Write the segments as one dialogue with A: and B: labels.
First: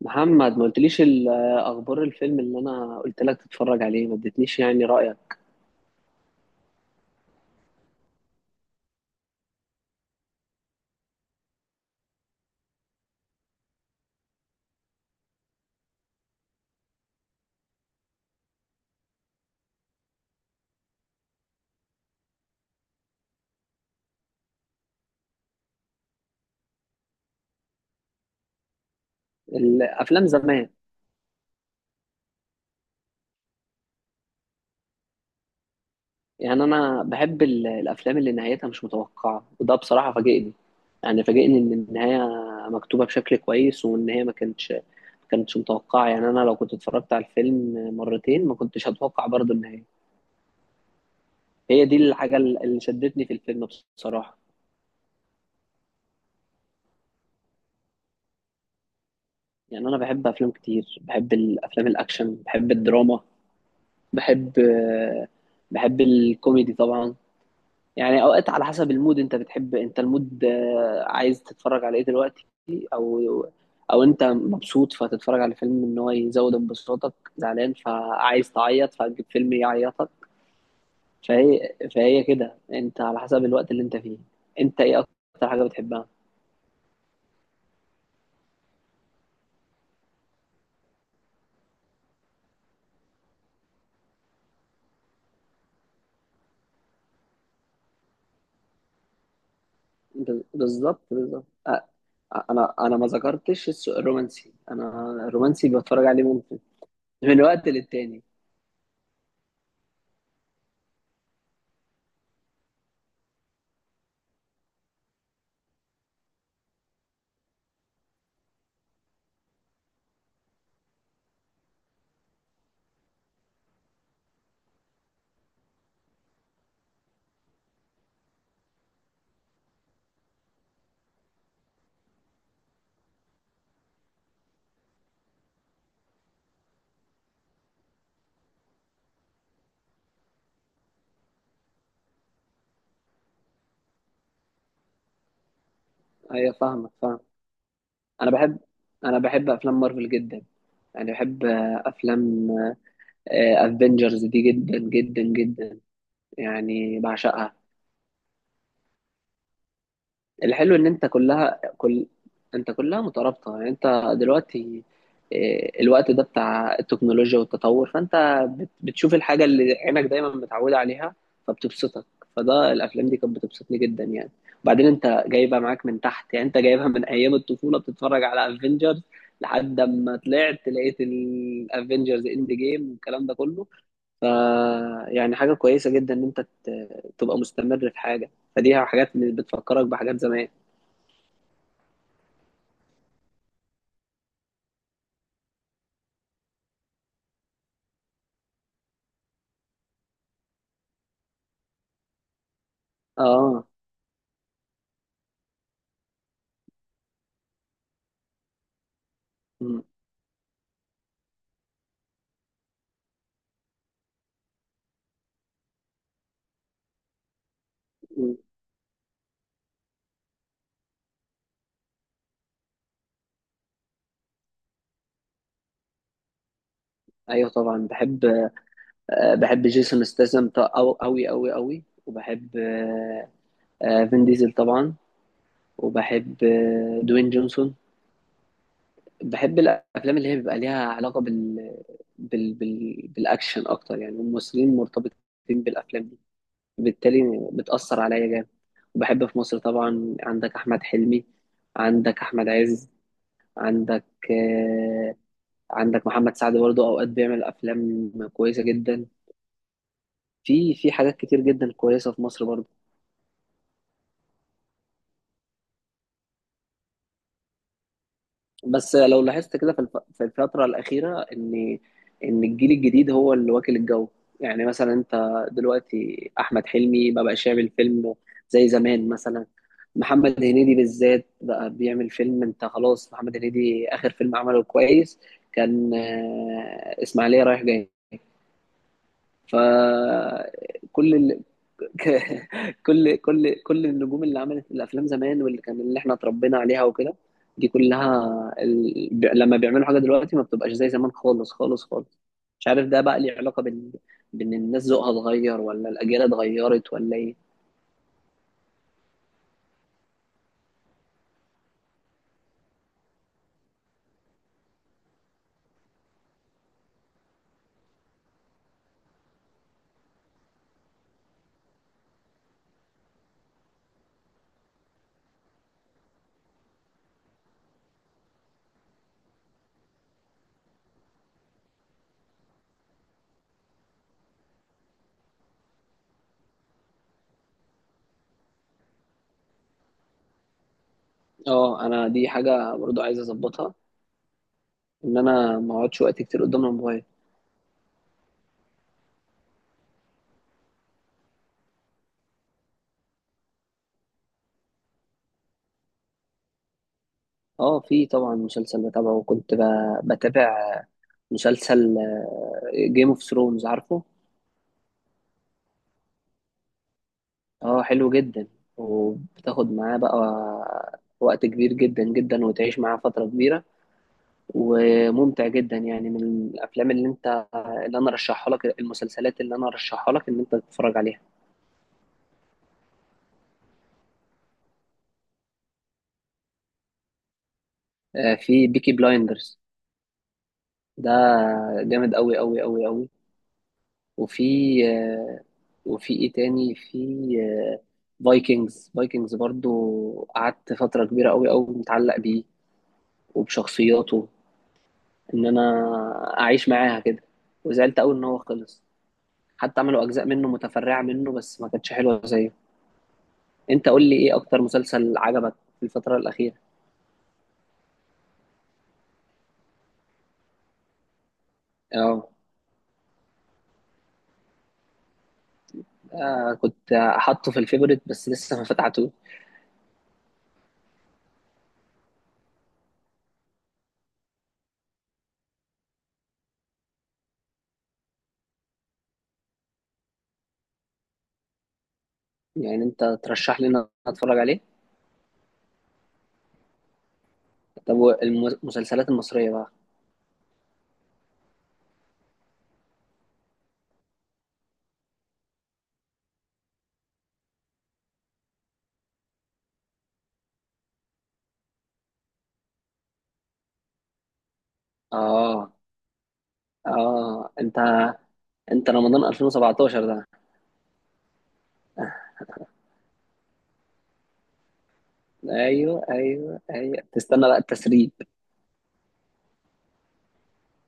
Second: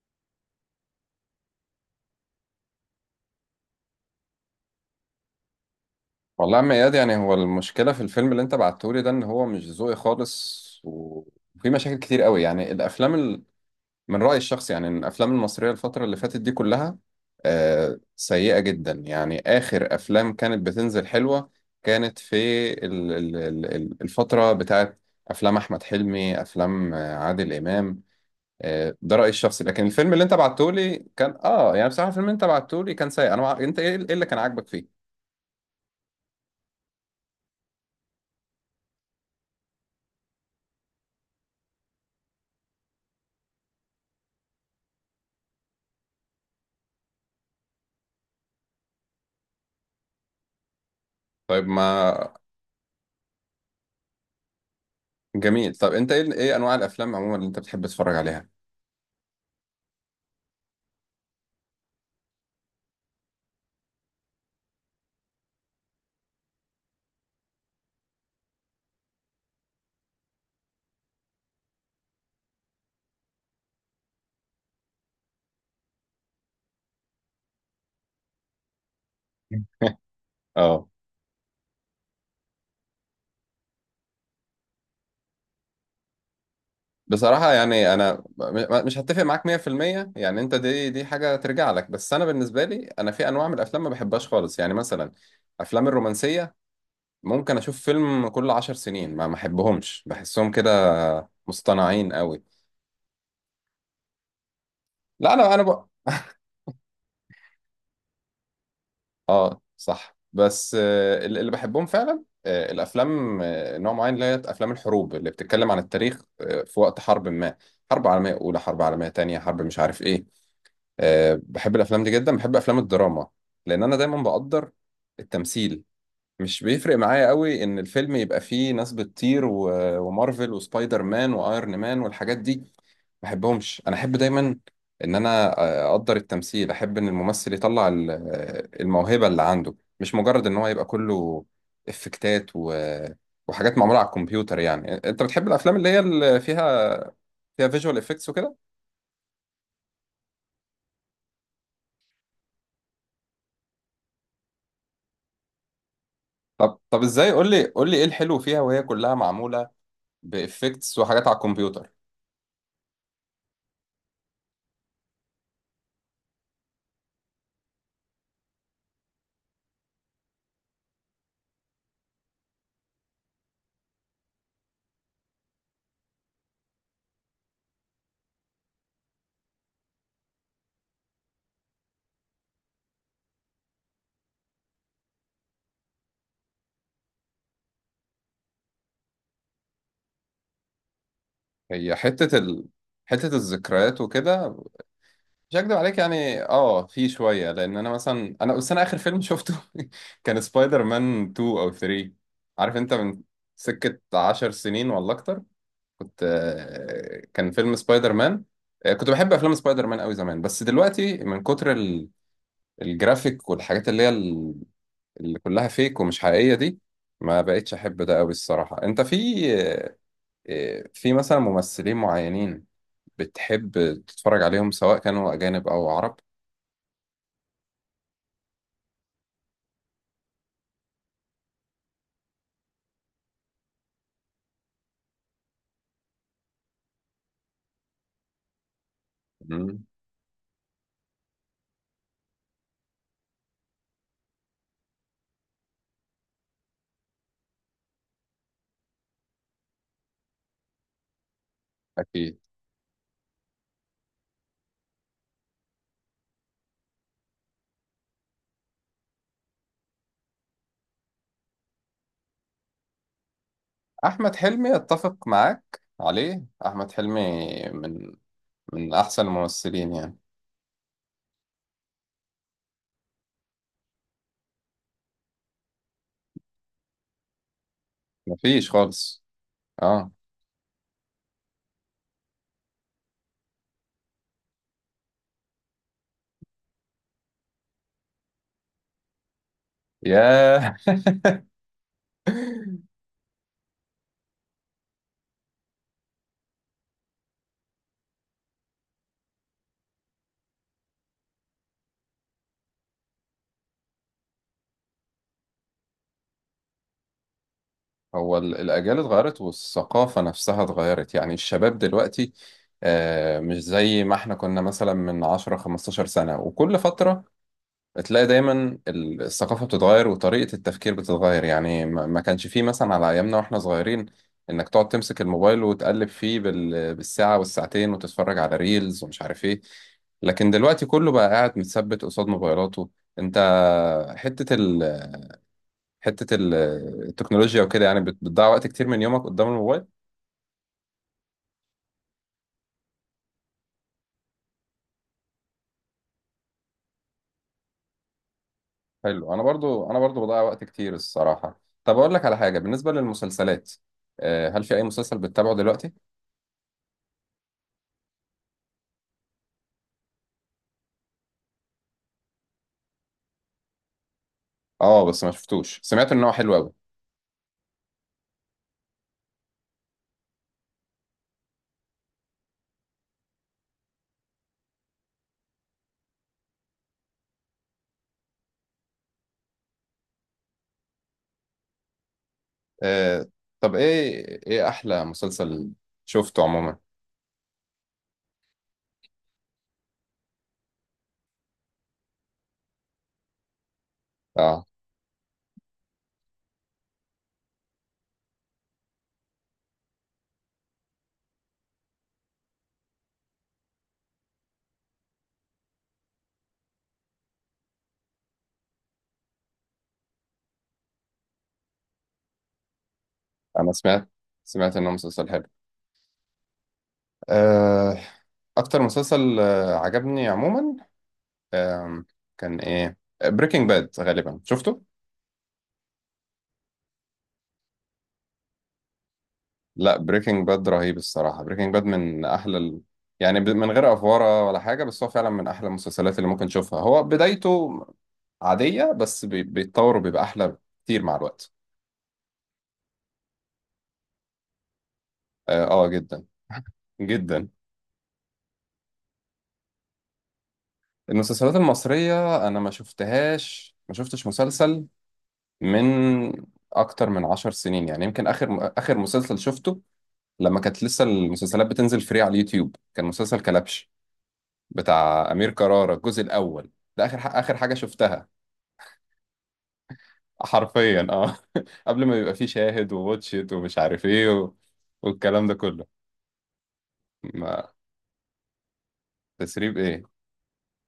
A: محمد، ما قلتليش اخبار الفيلم اللي انا قلت لك تتفرج عليه. ما اديتنيش يعني رايك.
B: والله يا عم اياد، يعني هو المشكله في الفيلم اللي انت بعتهولي ده ان هو مش ذوقي خالص وفي مشاكل كتير قوي. يعني الافلام من رايي الشخصي، يعني إن الافلام المصريه الفتره اللي فاتت دي كلها سيئه جدا. يعني اخر افلام كانت بتنزل حلوه كانت في الفتره بتاعت افلام احمد حلمي، افلام عادل امام. ده رايي الشخصي. لكن الفيلم اللي
A: الافلام
B: انت
A: زمان،
B: بعتهولي كان يعني بصراحه الفيلم اللي انت بعتهولي كان سيء. انت إيه اللي كان عاجبك فيه؟
A: يعني انا بحب الافلام اللي نهايتها مش متوقعه، وده بصراحه فاجئني. يعني فاجئني ان النهايه مكتوبه بشكل كويس، وان هي ما كانتش متوقعه. يعني انا لو كنت اتفرجت على الفيلم مرتين ما كنتش هتوقع برضه النهايه.
B: طيب
A: هي دي
B: ما
A: الحاجه اللي شدتني في الفيلم بصراحه.
B: جميل. طب انت ايه انواع الافلام عموما اللي انت بتحب تتفرج عليها؟
A: يعني انا بحب افلام كتير، بحب الافلام الاكشن، بحب الدراما، بحب آه، بحب الكوميدي طبعا. يعني اوقات على حسب المود، انت بتحب انت المود عايز تتفرج على ايه دلوقتي، او انت مبسوط فتتفرج على فيلم ان هو يزود انبساطك، زعلان فعايز تعيط فتجيب فيلم يعيطك.
B: اه
A: فهي كده انت على حسب الوقت اللي انت فيه. انت ايه اكتر حاجة بتحبها؟
B: بصراحة يعني أنا مش هتفق معاك 100%. يعني أنت دي حاجة ترجع لك، بس أنا بالنسبة لي أنا في أنواع من الأفلام ما بحبهاش خالص. يعني مثلا أفلام الرومانسية ممكن أشوف فيلم كل 10 سنين، ما أحبهمش. بحسهم كده
A: بالظبط بالظبط.
B: مصطنعين قوي.
A: انا ما ذكرتش الرومانسي. انا
B: لا أنا أنا
A: الرومانسي
B: ب...
A: بتفرج عليه ممكن من وقت للتاني.
B: اه، صح. بس اللي بحبهم فعلا الافلام نوع معين، اللي هي افلام الحروب اللي بتتكلم عن التاريخ في وقت حرب ما. حرب عالميه اولى، حرب عالميه تانية، حرب مش عارف ايه. بحب الافلام دي جدا. بحب افلام الدراما، لان انا دايما بقدر التمثيل. مش بيفرق معايا قوي ان الفيلم يبقى فيه ناس بتطير ومارفل وسبايدر مان وايرون مان والحاجات دي، ما احبهمش. انا احب دايما ان انا اقدر التمثيل. احب ان الممثل يطلع الموهبة اللي عنده، مش مجرد ان هو يبقى كله افكتات وحاجات معمولة على الكمبيوتر. يعني انت بتحب الافلام اللي هي اللي
A: فاهمك،
B: فيها
A: فاهم.
B: فيها فيجوال افكتس
A: انا
B: وكده؟
A: بحب انا بحب افلام مارفل جدا. يعني بحب افلام افنجرز دي جدا جدا جدا،
B: طب
A: يعني
B: طب ازاي؟ قول
A: بعشقها.
B: لي قول لي ايه الحلو فيها، وهي كلها معمولة
A: الحلو ان
B: بافكتس وحاجات على الكمبيوتر؟
A: انت كلها مترابطه. يعني انت دلوقتي الوقت ده بتاع التكنولوجيا والتطور، فانت بتشوف الحاجه اللي عينك دايما متعوده عليها، فبتبسطك. فده الافلام دي كانت بتبسطني جدا يعني. وبعدين انت جايبها معاك من تحت، يعني انت جايبها من ايام الطفوله بتتفرج على افنجرز، لحد ما طلعت لقيت الافنجرز اند جيم والكلام ده كله. ف يعني حاجه كويسه جدا ان انت تبقى مستمر في حاجه، فدي حاجات بتفكرك بحاجات زمان.
B: هي حتة ال... حتة الذكريات وكده، مش هكدب عليك. يعني في شوية، لأن أنا مثلا أنا بس أنا آخر فيلم شفته كان سبايدر مان 2 أو 3. عارف أنت من
A: اه.
B: سكة 10 سنين ولا أكتر كنت كان فيلم سبايدر مان كنت بحب أفلام
A: م-
B: سبايدر مان أوي زمان. بس دلوقتي من كتر الجرافيك والحاجات اللي هي اللي كلها فيك ومش حقيقية دي، ما بقتش أحب ده أوي
A: م.
B: الصراحة. أنت في في مثلا ممثلين معينين بتحب تتفرج عليهم، سواء كانوا أجانب أو عرب؟
A: ايوه طبعا بحب. بحب جيسون ستاثام أو أوي أوي أوي، وبحب فين ديزل طبعا، وبحب دوين جونسون. بحب الأفلام اللي هي بيبقى ليها علاقة بالأكشن أكتر. يعني الممثلين مرتبطين بالأفلام دي، بالتالي بتأثر عليا جامد. وبحب في مصر طبعا عندك أحمد حلمي، عندك
B: أكيد.
A: أحمد عز، عندك آه، عندك محمد سعد برضه، أوقات بيعمل أفلام كويسة جدا. في حاجات كتير جدا كويسه في مصر برضه.
B: أحمد حلمي أتفق معاك عليه. أحمد حلمي من من
A: بس لو
B: أحسن
A: لاحظت كده
B: الممثلين يعني.
A: في الفتره الاخيره ان الجيل الجديد هو اللي واكل الجو. يعني مثلا انت دلوقتي احمد حلمي ما بقاش يعمل فيلم زي
B: مفيش
A: زمان
B: خالص.
A: مثلا.
B: آه.
A: محمد هنيدي بالذات بقى بيعمل فيلم، انت خلاص. محمد هنيدي اخر فيلم عمله كويس كان اسماعيليه رايح جاي.
B: ياه
A: فكل ك- كل النجوم اللي عملت الافلام زمان واللي كان اللي احنا اتربينا عليها وكده، دي كلها لما بيعملوا حاجه دلوقتي ما بتبقاش زي زمان، خالص خالص خالص. مش عارف ده بقى ليه علاقه بان الناس ذوقها اتغير، ولا الاجيال اتغيرت، ولا ايه.
B: هو الأجيال اتغيرت والثقافة نفسها اتغيرت. يعني الشباب دلوقتي مش زي ما احنا كنا مثلا من 10 15 سنة. وكل فترة تلاقي دايما الثقافة بتتغير وطريقة التفكير بتتغير. يعني ما كانش فيه مثلا على أيامنا وإحنا صغيرين إنك تقعد تمسك الموبايل وتقلب فيه بالساعة والساعتين وتتفرج على ريلز ومش عارف إيه. لكن دلوقتي كله بقى قاعد متثبت قصاد موبايلاته. أنت حتة ال... حتة ال- التكنولوجيا وكده، يعني بتضيع وقت كتير من يومك قدام الموبايل.
A: اه، انا دي حاجه برضو عايز اظبطها، ان انا ما اقعدش وقت كتير قدام الموبايل.
B: حلو. أنا برضو بضيع وقت كتير الصراحة. طب أقول لك على حاجة بالنسبة للمسلسلات. هل في أي مسلسل بتتابعه دلوقتي؟
A: اه في طبعا مسلسل بتابعه، بتابع مسلسل جيم اوف ثرونز، عارفه.
B: اه، بس ما شفتوش. سمعت ان هو حلو قوي.
A: اه حلو جدا، وبتاخد معاه بقى وقت كبير جدا جدا، وتعيش معاه فترة كبيرة، وممتع جدا. يعني من الأفلام اللي اللي أنا رشحها لك، المسلسلات اللي أنا رشحها لك إن أنت تتفرج عليها.
B: آه. طب ايه احلى مسلسل شفته عموما؟
A: في بيكي بلايندرز، ده جامد أوي أوي أوي أوي. وفي
B: اه.
A: آه، وفي إيه تاني؟ في آه، فايكنجز. فايكنجز برضو قعدت فترة كبيرة أوي أوي متعلق بيه وبشخصياته، ان انا اعيش معاها كده. وزعلت قوي ان هو خلص. حتى عملوا اجزاء منه متفرعه منه، بس ما كانتش حلوه زيه.
B: انا
A: انت قول
B: سمعت.
A: لي ايه اكتر
B: انه
A: مسلسل
B: مسلسل حلو.
A: عجبك في الفتره الاخيره.
B: آه. اكتر مسلسل عجبني عموما آه
A: اه،
B: كان ايه؟ بريكنج باد غالبا شفته.
A: كنت احطه في الفيفوريت بس لسه ما فتحته.
B: لا، بريكنج باد رهيب الصراحة. بريكنج باد من يعني من غير افوارة ولا حاجة، بس هو فعلا من احلى المسلسلات اللي ممكن تشوفها. هو بدايته عادية، بس بيتطور وبيبقى احلى كتير مع الوقت.
A: يعني انت ترشح لي ان أنا اتفرج عليه؟
B: جدا. جدا.
A: طب المسلسلات المصريه بقى.
B: المسلسلات المصرية أنا ما شفتهاش. ما شفتش مسلسل من أكتر من 10 سنين. يعني يمكن آخر مسلسل شفته لما كانت لسه المسلسلات بتنزل فري على اليوتيوب، كان مسلسل كلبش بتاع أمير
A: اه.
B: كرارة الجزء الأول. ده
A: اه.
B: آخر حاجة شفتها،
A: انت رمضان 2017 ده.
B: حرفيا. اه قبل ما يبقى فيه شاهد وواتشيت ومش عارف ايه والكلام ده كله.
A: ايوه ايوه ايوه، تستنى بقى
B: ما
A: التسريب.
B: تسريب ايه؟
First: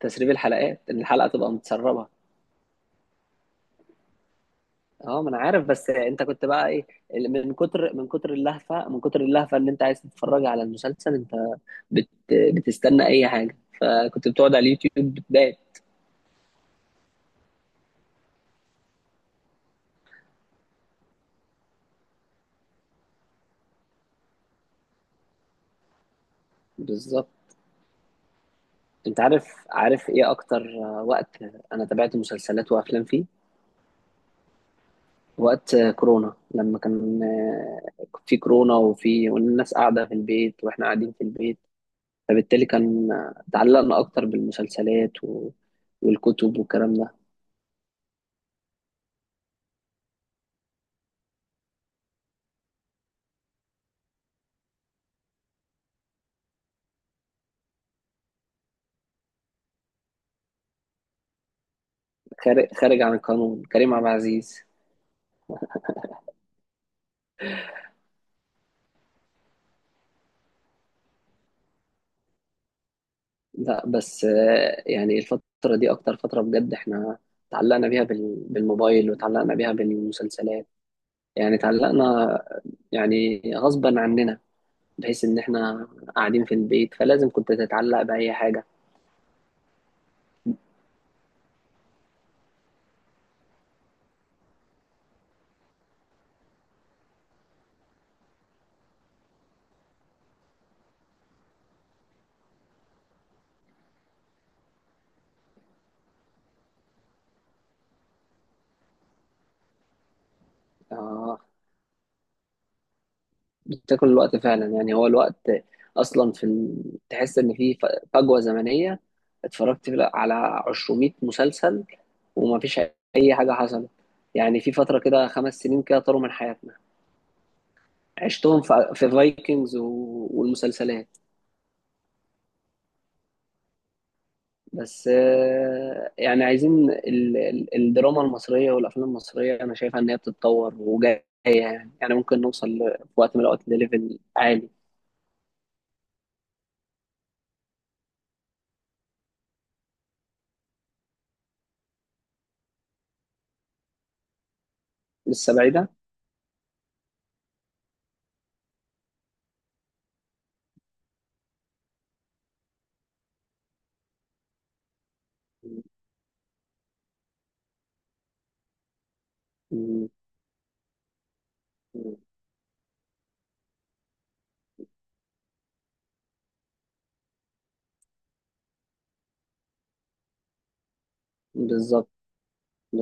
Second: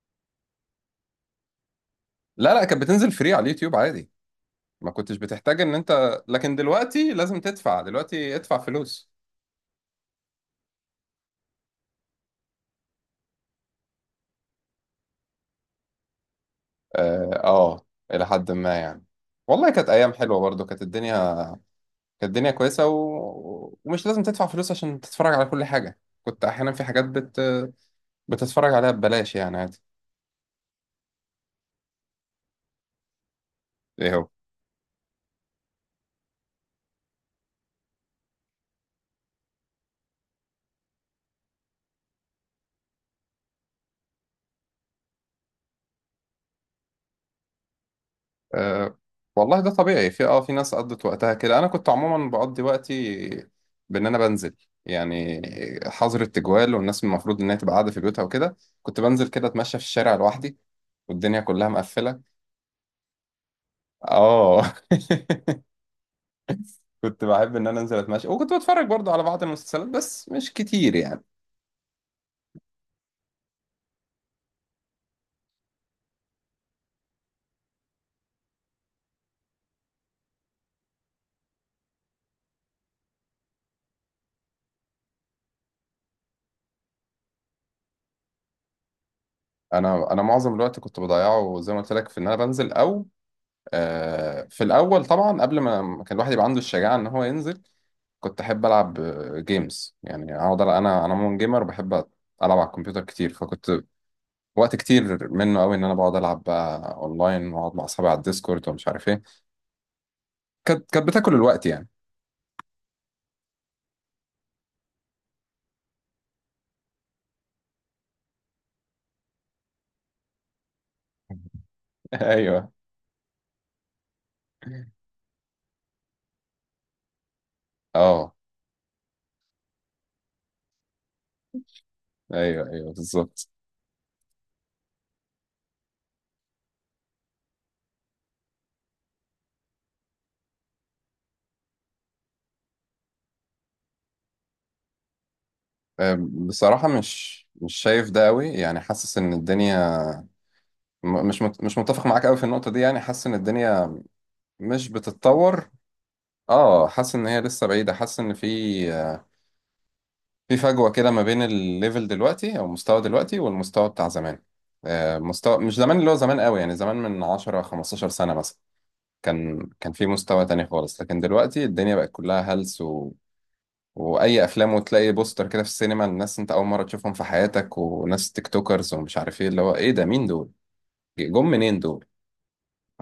A: تسريب الحلقات، إن الحلقه تبقى متسربه.
B: لا لا، كانت بتنزل فري على اليوتيوب عادي، ما كنتش
A: اه ما انا
B: بتحتاج
A: عارف.
B: ان
A: بس
B: انت...
A: انت كنت
B: لكن
A: بقى ايه،
B: دلوقتي لازم تدفع. دلوقتي ادفع
A: من
B: فلوس.
A: كتر اللهفه ان انت عايز تتفرج على المسلسل. انت بتستنى اي حاجه، فكنت بتقعد على اليوتيوب بتضايق.
B: اه، الى حد ما يعني. والله كانت ايام حلوه برضو. كانت الدنيا... كويسه ومش لازم تدفع فلوس عشان تتفرج على كل حاجه. كنت احيانا في حاجات
A: بالظبط.
B: بتتفرج عليها
A: انت
B: ببلاش،
A: عارف،
B: يعني عادي.
A: ايه اكتر وقت انا تابعت مسلسلات وافلام فيه؟
B: ايه هو؟
A: وقت كورونا، لما كان في كورونا، والناس قاعده في البيت واحنا قاعدين في البيت، فبالتالي كان تعلقنا اكتر بالمسلسلات والكتب والكلام ده.
B: أه... والله ده طبيعي. في في ناس قضت وقتها كده. انا كنت عموما بقضي وقتي بان انا بنزل، يعني حظر التجوال والناس المفروض انها تبقى قاعده في بيوتها وكده، كنت بنزل كده اتمشى في الشارع لوحدي والدنيا كلها مقفله.
A: خارج عن القانون، كريم عبد العزيز.
B: اه كنت بحب ان انا انزل اتمشى، وكنت بتفرج برضه على بعض المسلسلات بس مش كتير يعني.
A: لا بس يعني الفترة دي أكتر فترة بجد إحنا تعلقنا بيها بالموبايل، وتعلقنا بيها بالمسلسلات. يعني تعلقنا، يعني غصبا عننا، بحيث إن إحنا قاعدين في البيت، فلازم كنت تتعلق بأي حاجة.
B: انا معظم الوقت كنت بضيعه زي ما قلت لك في ان انا بنزل. او في الاول طبعا، قبل ما كان الواحد يبقى عنده الشجاعه ان هو ينزل، كنت احب العب جيمز. يعني اقعد انا مون جيمر وبحب العب على الكمبيوتر كتير. فكنت وقت كتير منه قوي ان انا بقعد العب بقى اونلاين واقعد مع اصحابي على الديسكورد ومش عارف ايه. كانت بتاكل
A: آه،
B: الوقت يعني.
A: بتاكل الوقت فعلا. يعني هو الوقت أصلا تحس إن في فجوة زمنية. اتفرجت على 200 مسلسل
B: ايوه.
A: ومفيش أي حاجة حصلت. يعني في فترة كده 5 سنين كده طاروا من حياتنا،
B: اه،
A: عشتهم في فايكنجز والمسلسلات.
B: ايوه، ايوه، بالظبط.
A: بس يعني عايزين الدراما المصرية والأفلام المصرية. أنا شايفها إن هي بتتطور وجاية، يعني يعني ممكن نوصل في وقت من الأوقات لليفل عالي.
B: بصراحة مش شايف ده قوي. يعني حاسس ان الدنيا... مش متفق معاك قوي في النقطة دي. يعني حاسس ان الدنيا مش
A: لسه
B: بتتطور.
A: بعيدة.
B: اه، حاسس ان هي لسه بعيدة. حاسس ان في فجوة كده ما بين الليفل دلوقتي او المستوى دلوقتي والمستوى بتاع زمان. مستوى مش زمان اللي هو زمان قوي، يعني زمان من 10 15 سنة مثلا. كان في
A: م-
B: مستوى تاني خالص. لكن دلوقتي الدنيا بقت
A: م-
B: كلها هلس، واي افلام، وتلاقي بوستر كده في السينما، الناس انت اول مره تشوفهم في حياتك. وناس تيك توكرز ومش عارف ايه اللي هو، ايه ده؟ مين دول؟ جم منين دول؟
A: بالظبط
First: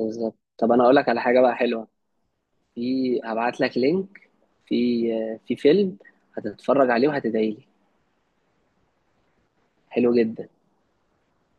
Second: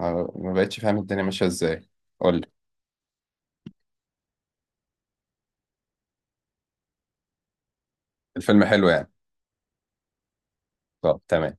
B: ما
A: طب
B: بقتش
A: أنا أقول
B: فاهم
A: لك على
B: الدنيا
A: حاجة
B: ماشيه
A: بقى
B: ازاي.
A: حلوة.
B: قول لي.
A: هبعت لك لينك. في في فيلم هتتفرج عليه وهتدعي لي.
B: الفيلم حلو يعني؟
A: حلو جدا.
B: طب تمام.